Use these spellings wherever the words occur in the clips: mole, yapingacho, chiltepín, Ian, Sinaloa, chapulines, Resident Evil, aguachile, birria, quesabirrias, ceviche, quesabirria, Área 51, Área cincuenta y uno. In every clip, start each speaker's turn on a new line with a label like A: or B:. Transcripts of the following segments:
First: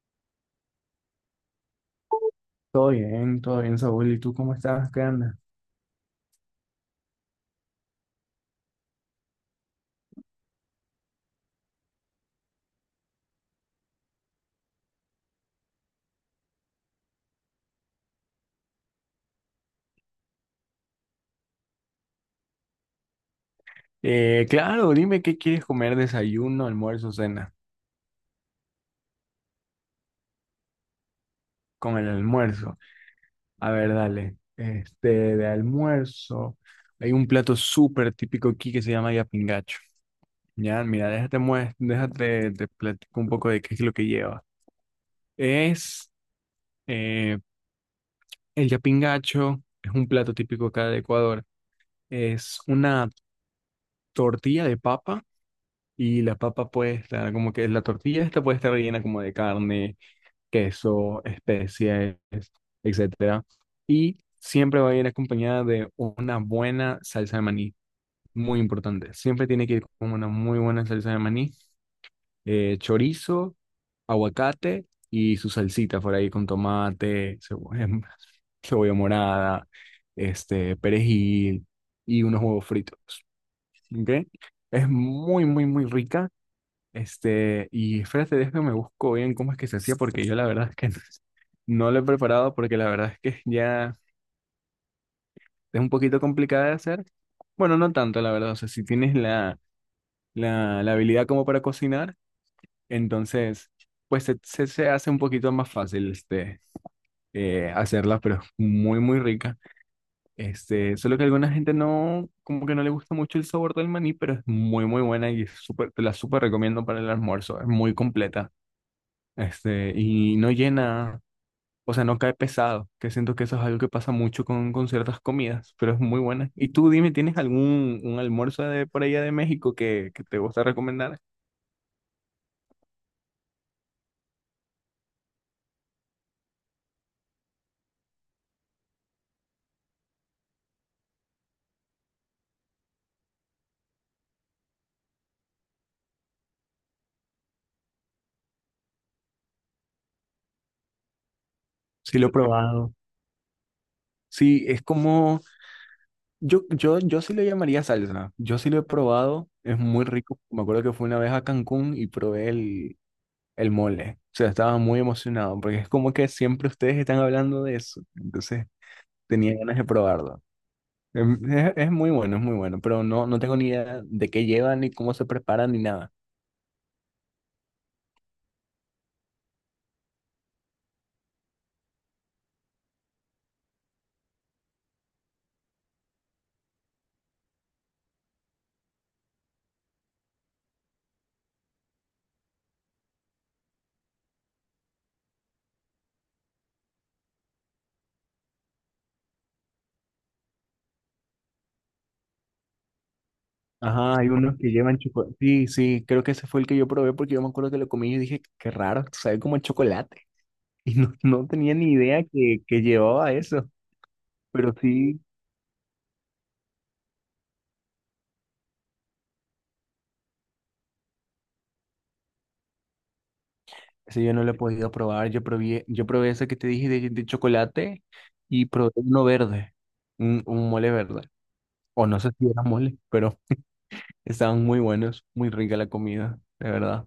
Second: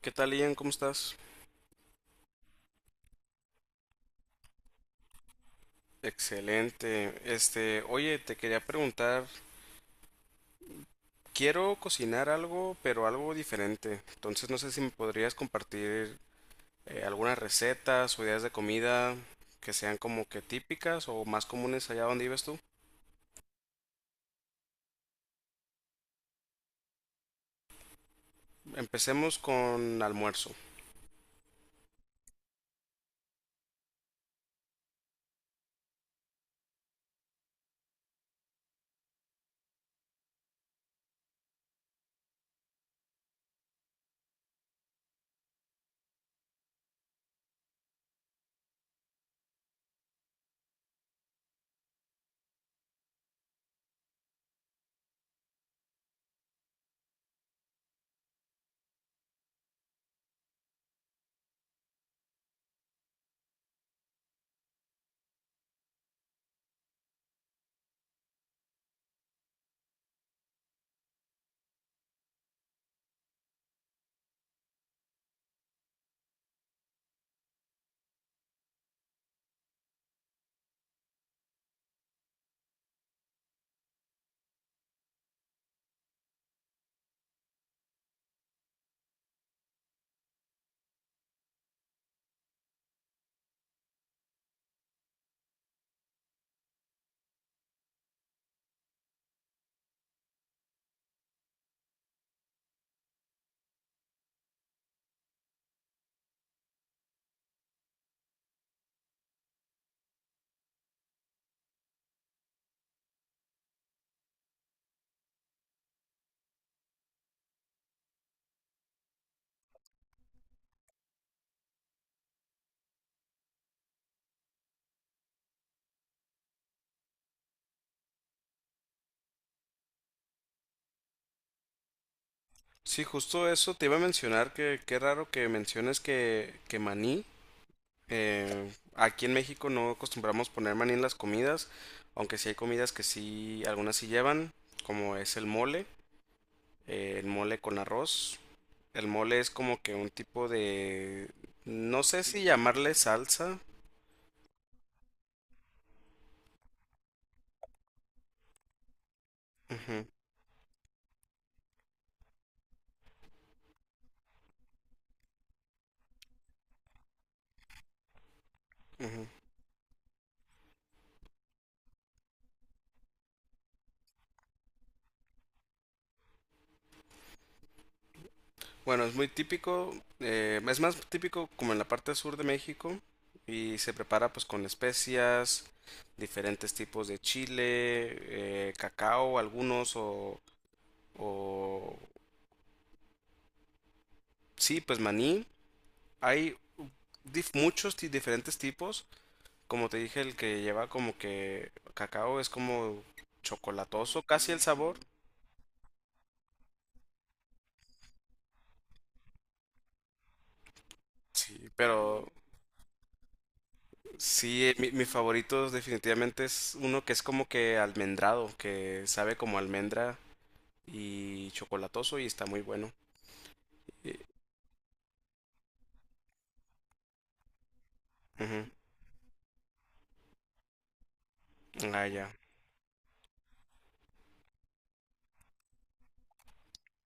A: ¿Qué tal, Ian? ¿Cómo estás?
B: Todo bien, Saúl. ¿Y tú cómo estás? ¿Qué andas?
A: Excelente. Oye, te quería preguntar, quiero cocinar algo, pero algo diferente. Entonces, no sé si me podrías compartir algunas recetas o ideas de comida que sean como que típicas o más comunes allá donde vives tú.
B: Claro, dime qué quieres comer, desayuno, almuerzo, cena.
A: Empecemos con almuerzo.
B: Con el almuerzo. A ver, dale. De almuerzo, hay un plato súper típico aquí que se llama yapingacho. Ya, mira, déjate, déjate, te platico un poco de qué es lo que lleva. Es eh, el yapingacho es un plato típico acá de Ecuador. Es una tortilla de papa. Y la papa puede estar como que la tortilla esta puede estar rellena como de carne, queso, especies, etcétera. Y siempre va a ir acompañada de una buena salsa de maní, muy importante. Siempre tiene que ir con una muy buena salsa de maní, chorizo, aguacate y su salsita por ahí con tomate, cebolla, cebolla morada, perejil y unos huevos fritos. ¿Ok? Es muy, muy, muy rica, y espérate, déjame busco bien cómo es que se hacía, porque yo la verdad es que no lo he preparado, porque la verdad es que ya es un poquito complicada de hacer. Bueno, no tanto, la verdad. O sea, si tienes la habilidad como para cocinar, entonces, pues se hace un poquito más fácil hacerla, pero es muy, muy rica. Este, solo que a alguna gente no, como que no le gusta mucho el sabor del maní, pero es muy, muy buena y es súper, te la súper recomiendo para el almuerzo. Es muy completa, y no llena, o sea, no cae pesado, que siento que eso es algo que pasa mucho con ciertas comidas, pero es muy buena. Y tú dime, ¿tienes algún un almuerzo de por allá de México que te gusta recomendar?
A: Sí, justo eso te iba a mencionar, que qué raro que menciones que maní. Aquí en México no acostumbramos poner maní en las comidas, aunque sí hay comidas que sí, algunas sí llevan, como es el mole con arroz. El mole es como que un tipo de, no
B: Sí,
A: sé
B: lo he
A: si
B: probado.
A: llamarle salsa.
B: Sí, es como, yo sí le llamaría salsa, yo sí lo he probado, es muy
A: Ujú,
B: rico. Me acuerdo que fui una vez a Cancún y probé el mole, o sea, estaba muy emocionado, porque es como que siempre ustedes están hablando de eso, entonces
A: ujú.
B: tenía ganas de probarlo. Es muy bueno, es muy bueno, pero no tengo ni idea de qué llevan, ni cómo se preparan, ni nada.
A: Bueno, es muy típico, es más típico como en la parte sur de México, y se prepara pues con especias, diferentes tipos de chile, cacao, algunos o sí, pues maní, hay diferentes tipos. Como te dije, el que lleva como que cacao es como
B: Ajá,
A: chocolatoso
B: hay
A: casi
B: unos
A: el
B: que
A: sabor.
B: llevan chocolate. Sí, sí, creo que ese fue el que yo probé porque yo me acuerdo que lo comí y dije, qué raro, sabe como el chocolate. Y no
A: Sí,
B: tenía ni idea
A: pero
B: que llevaba eso,
A: sí,
B: pero
A: mi
B: sí,
A: favorito definitivamente es uno que es como que almendrado, que sabe como almendra y chocolatoso y está muy bueno. Y...
B: ese yo no lo he podido probar. Yo probé ese que te dije de chocolate y probé uno verde, un mole verde.
A: ujú.
B: O
A: Ah,
B: no
A: ya.
B: sé si era mole, pero estaban muy buenos, muy rica la comida, de verdad.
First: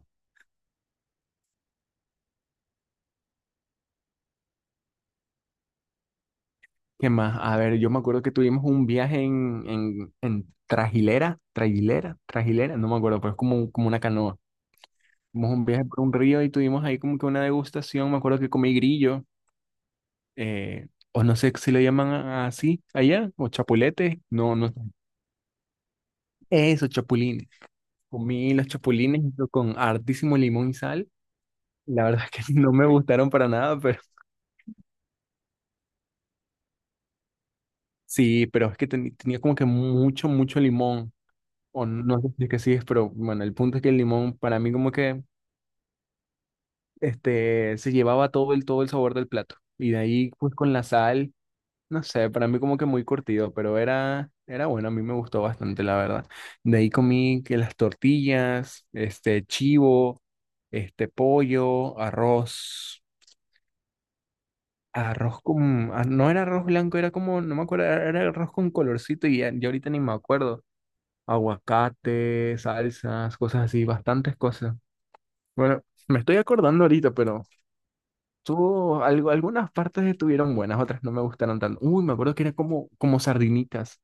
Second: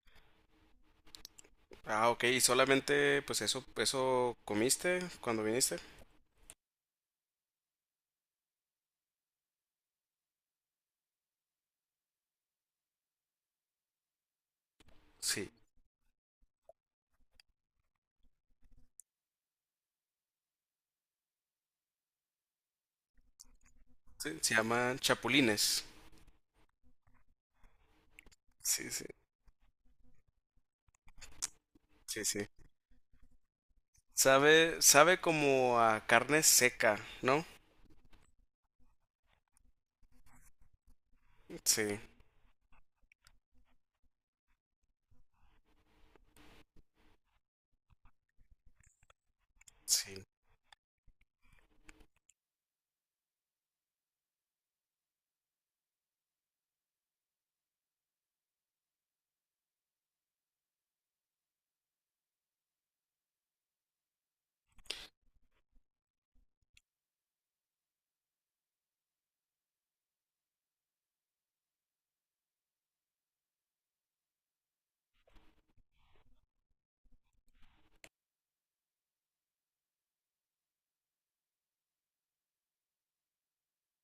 A: Ah, ok. ¿Y solamente pues eso comiste cuando viniste?
B: ¿Qué más? A ver, yo me acuerdo que tuvimos un viaje en trajilera, no me acuerdo, pero es como, como una canoa.
A: Sí.
B: Tuvimos un viaje por un río y tuvimos ahí como que una degustación. Me acuerdo que comí grillo, o no sé si le llaman así allá, o chapuletes,
A: Sí, se
B: no, no,
A: llaman chapulines.
B: eso, chapulines. Comí los
A: Sí, sí.
B: chapulines junto con hartísimo limón y sal. La
A: Sí,
B: verdad es
A: sí.
B: que no me gustaron para nada, pero
A: Sabe, sabe como a carne seca, ¿no?
B: sí, pero es que tenía como que mucho, mucho limón. O
A: Sí,
B: no sé si es que sí es, pero bueno, el punto es que el limón para mí como que se llevaba todo el sabor del plato. Y de
A: sí.
B: ahí pues con la sal, no sé, para mí como que muy curtido, pero era bueno, a mí me gustó bastante, la verdad. De ahí comí que las tortillas, este chivo, este pollo, arroz, arroz con, ah, no era arroz blanco, era como, no me acuerdo, era arroz con colorcito y ya, ya ahorita ni me acuerdo. Aguacate, salsas, cosas así, bastantes cosas. Bueno, me estoy acordando ahorita, pero tuvo algo, algunas partes estuvieron buenas, otras no me gustaron tanto. Uy, me acuerdo que era como, como sardinitas.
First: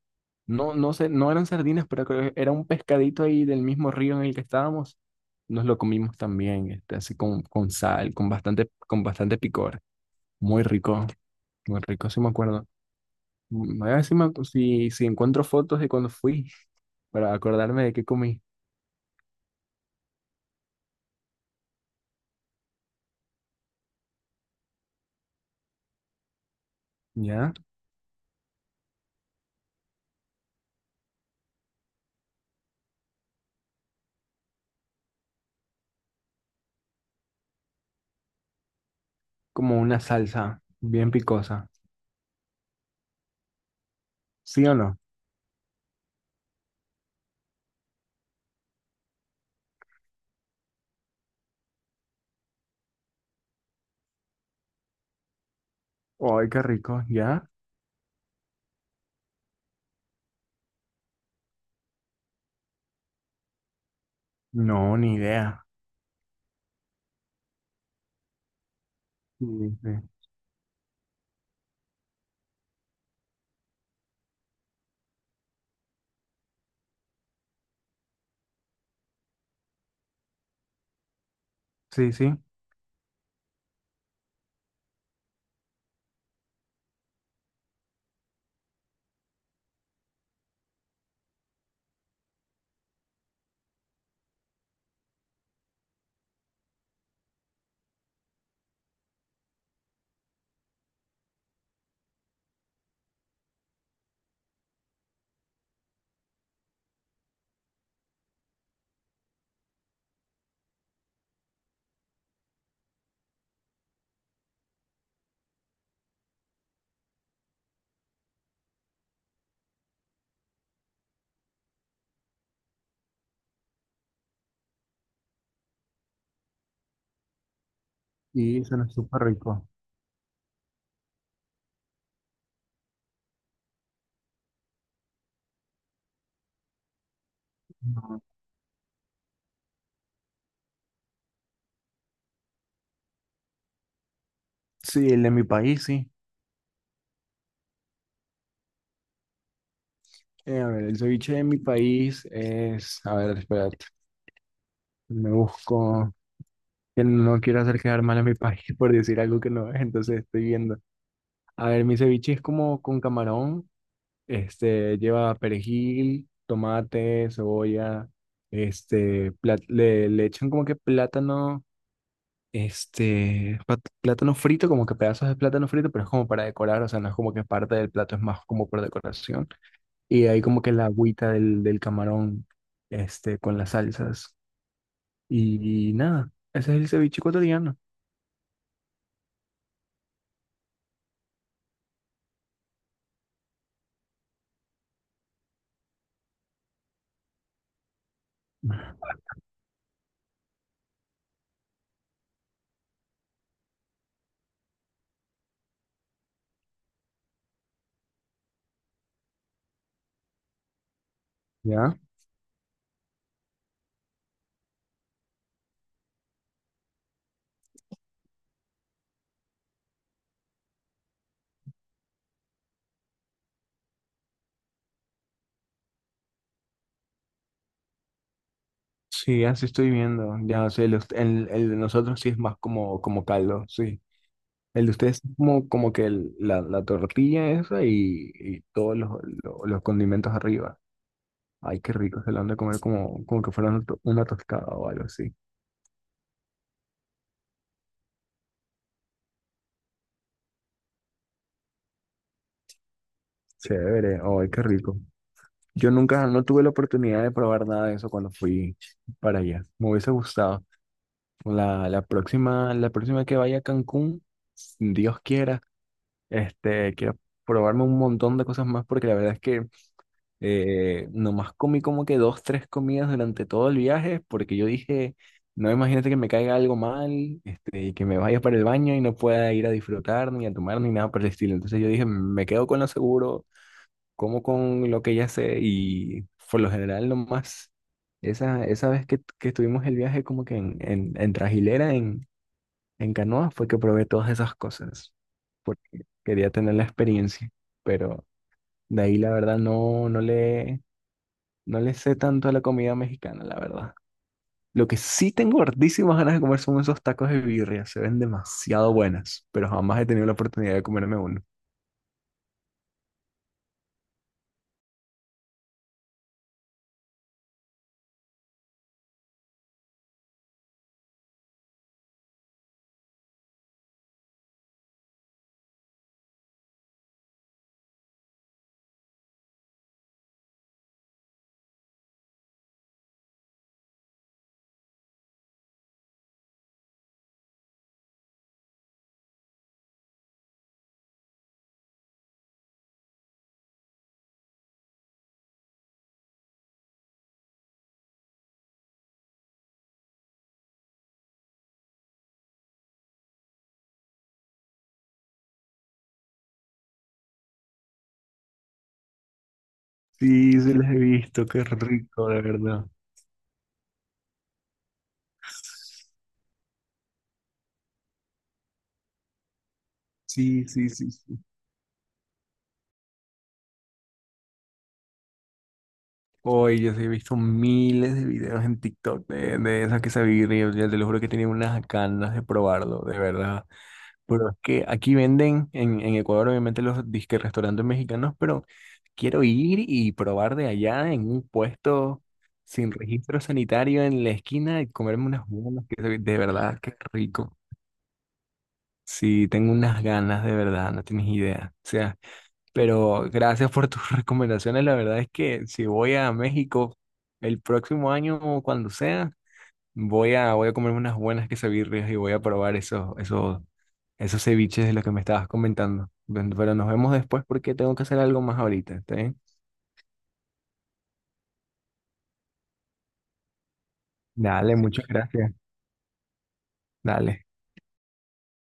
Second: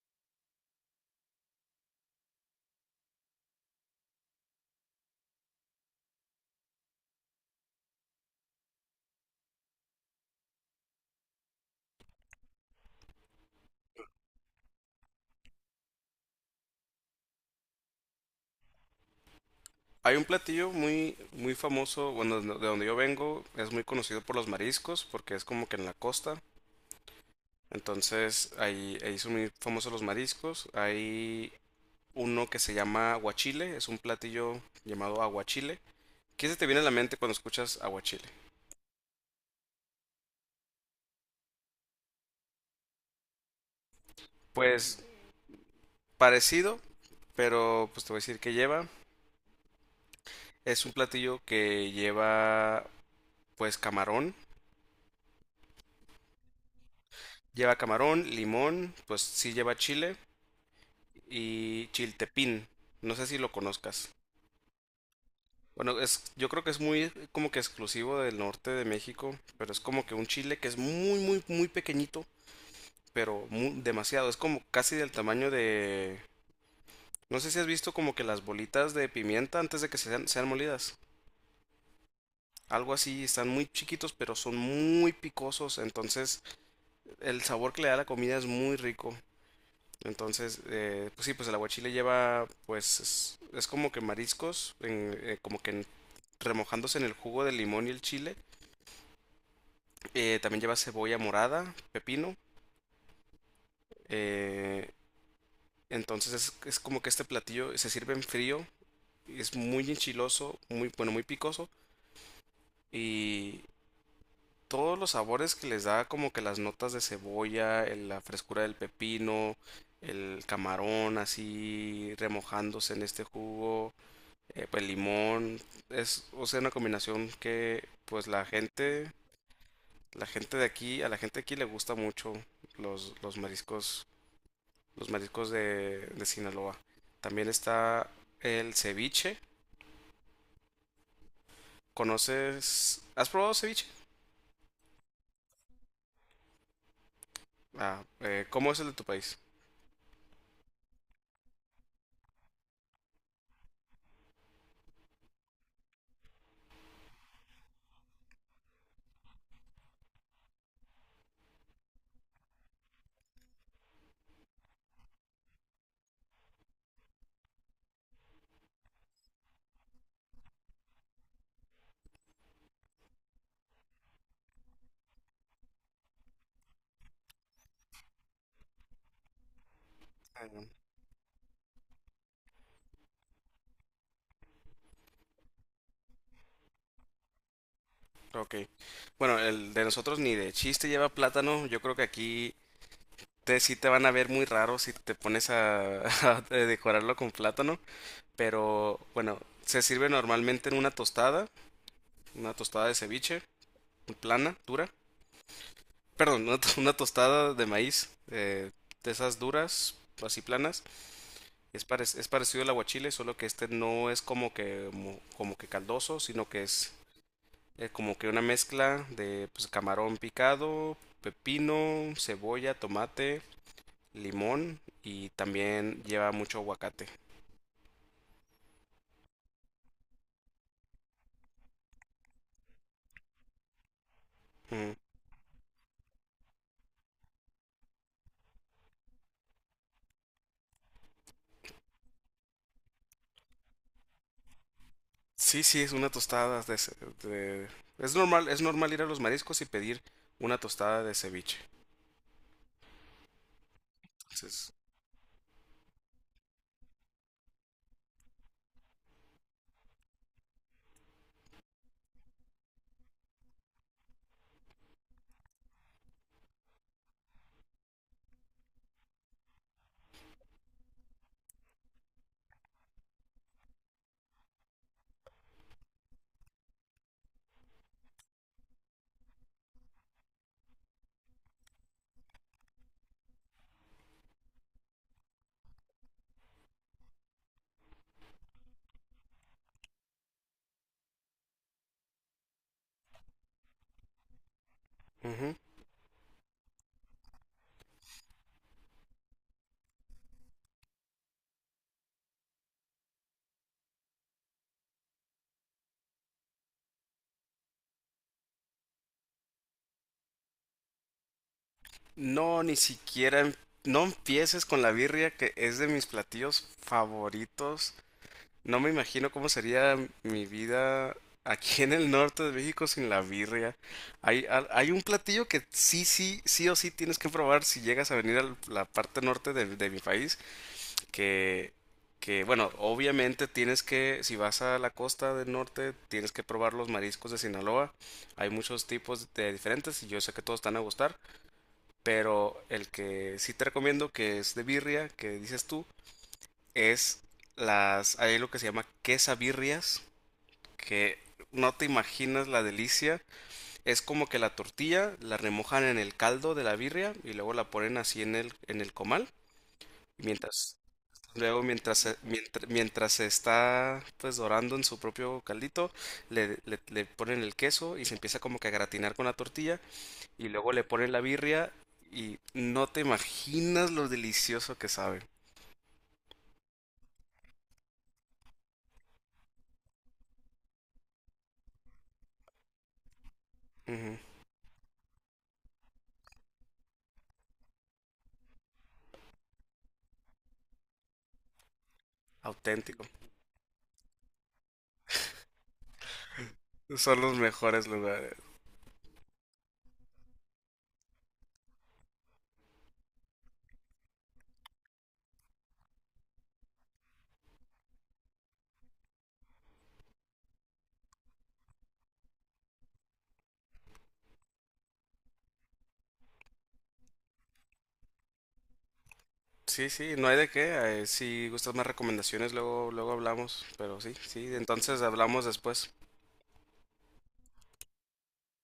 B: No, no sé, no eran sardinas, pero creo que era un pescadito ahí del mismo río en el que estábamos. Nos lo comimos también, este, así con sal, con bastante picor. Muy rico, muy rico, sí me acuerdo. Mm, a ver si, si encuentro fotos de cuando fui para acordarme de qué comí.
A: Hay un platillo muy, muy famoso, bueno, de donde yo vengo, es muy conocido por los mariscos, porque es como que en la costa.
B: ¿Ya?
A: Entonces, ahí, ahí son muy famosos los mariscos. Hay uno que se llama aguachile, es un platillo llamado aguachile. ¿Qué se te viene a la mente cuando escuchas aguachile?
B: Como una salsa bien picosa. ¿Sí o no?
A: Pues parecido, pero pues te voy a decir que lleva. Es un platillo que lleva pues camarón.
B: Ay, qué rico, ¿ya?
A: Lleva camarón, limón, pues sí lleva chile y chiltepín. No sé si lo conozcas.
B: No, ni idea.
A: Bueno, es, yo creo que es muy como que exclusivo del norte de México,
B: Sí,
A: pero es como que un chile que es muy, muy, muy pequeñito, pero mu- demasiado. Es como casi del tamaño de... No sé si has visto como que las bolitas de pimienta antes de que sean, sean molidas.
B: sí, sí, sí,
A: Algo así, están muy chiquitos, pero son muy picosos. Entonces, el sabor que le da la comida es muy rico. Entonces, pues sí, pues el aguachile lleva, pues es como que mariscos, como que remojándose en el jugo del limón y el chile. También lleva cebolla morada, pepino. eh, entonces es como que este platillo se sirve en frío, y es muy enchiloso, muy bueno, muy picoso, y todos los sabores que les da, como que las notas de cebolla, la frescura del pepino, el camarón así remojándose en este jugo. Pues limón, es, o sea, una combinación que pues
B: y suena súper rico.
A: la gente de aquí, a la gente de aquí le gusta mucho los, los mariscos, los mariscos de Sinaloa. También está
B: No.
A: el ceviche. ¿Conoces? ¿Has probado ceviche?
B: Sí, el de mi país, sí.
A: Ah, ¿cómo es el de tu país?
B: A ver, el ceviche de mi país es, a ver, espérate, me busco, que no quiero hacer quedar mal a mi país por decir algo que no es, entonces estoy viendo. A ver, mi ceviche es como con camarón, lleva perejil, tomate, cebolla, este, le echan como que plátano. Este, plátano frito, como que pedazos de plátano frito, pero es como para decorar, o sea, no es como que parte del plato, es más como por decoración. Y ahí
A: Ah,
B: como que la agüita del camarón, este, con las salsas. Y, nada, ese es el ceviche ecuatoriano.
A: ok. Bueno, el de nosotros ni de chiste lleva plátano. Yo creo que aquí te, sí te van a ver muy raro si te pones a, a decorarlo con plátano. Pero bueno, se sirve normalmente en una tostada de ceviche, plana, dura. Perdón, una, to- una tostada de maíz, de esas duras, así planas. Es,
B: ¿Ya?
A: parec- es parecido al aguachile, solo que este no es como que, mo- como que caldoso, sino que es como que una mezcla de pues, camarón picado, pepino, cebolla, tomate, limón y también lleva mucho aguacate.
B: Sí, así estoy viendo. Ya, o sea, el de nosotros sí es más como, como caldo, sí. El de
A: Ujú.
B: ustedes es como, como que la, la tortilla esa y todos los condimentos arriba. Ay, qué rico, se lo han de comer como, como que fuera una, una tostada o algo así.
A: Sí, sí, es una tostada de, de- es normal, es normal ir a los mariscos y pedir una tostada de ceviche.
B: Chévere, ay, qué
A: Entonces,
B: rico. Yo nunca, no tuve la oportunidad de probar nada de eso cuando fui para allá. Me hubiese gustado. La próxima, la próxima que vaya a Cancún, si Dios quiera, este, quiero probarme un montón de cosas más porque la verdad es que eh, nomás comí como que dos, tres comidas durante todo el viaje porque yo dije, no imagínate que me caiga algo mal, este, y que me vaya para el baño y no pueda ir a disfrutar ni a tomar ni nada por el estilo. Entonces yo dije, me quedo con lo seguro, como con lo que ya sé y por lo general nomás esa vez que estuvimos el viaje como que en Trajilera, en canoa, fue que probé todas esas cosas
A: ujú.
B: porque quería tener la experiencia, pero de ahí la verdad no le... No le sé tanto a la comida mexicana, la verdad. Lo que sí tengo hartísimas ganas de comer son esos tacos de birria. Se ven demasiado buenas, pero jamás he tenido la oportunidad de comerme uno.
A: No, ni siquiera, no empieces con la birria, que es de mis platillos favoritos. No me imagino cómo sería mi vida aquí en el norte de México sin la birria. Hay, hay un platillo que sí, sí, sí o sí tienes que probar si llegas a venir a la parte norte de mi país. que, que, bueno, obviamente tienes que, si vas a la costa del norte, tienes que probar los mariscos de Sinaloa. Hay muchos tipos de diferentes y yo sé que todos te van a gustar, pero el que sí te recomiendo, que es de birria, que dices tú, es las, hay lo que se llama quesabirrias, que no te imaginas la delicia. Es como que la tortilla la remojan en el caldo de la birria y luego la ponen así en el comal.
B: Sí, sí
A: Mientras
B: los he visto,
A: luego,
B: qué
A: mientras se,
B: rico, de
A: mientras,
B: verdad.
A: mientras se está pues dorando en su propio caldito, le ponen el queso y se empieza como que a gratinar con la tortilla y
B: Sí,
A: luego le
B: sí, sí,
A: ponen la
B: sí.
A: birria y no te imaginas lo delicioso que sabe.
B: Hoy yo sí he visto miles de videos en TikTok de esa quesabirria. Yo te lo juro que tenía unas ganas de probarlo, de verdad.
A: Ujú,
B: Pero es que aquí venden, en Ecuador obviamente los disque restaurantes mexicanos, pero quiero ir y probar de allá en un puesto sin
A: auténtico.
B: registro sanitario en la esquina y comerme unas buenas, que de verdad, qué
A: Son los
B: rico.
A: mejores lugares.
B: Sí, tengo unas ganas de verdad, no tienes idea. O sea, pero gracias por tus recomendaciones. La verdad es que si voy a México el próximo año o cuando sea, voy a comerme unas buenas quesadillas y voy a probar esos ceviches de los que me estabas comentando. Bueno, pero nos vemos después porque tengo que hacer algo más ahorita, ¿está bien?
A: Sí, sí, no hay de qué. Si gustas más recomendaciones, luego, luego hablamos. Pero sí, sí,
B: Dale,
A: entonces
B: muchas
A: hablamos
B: gracias.
A: después.
B: Dale.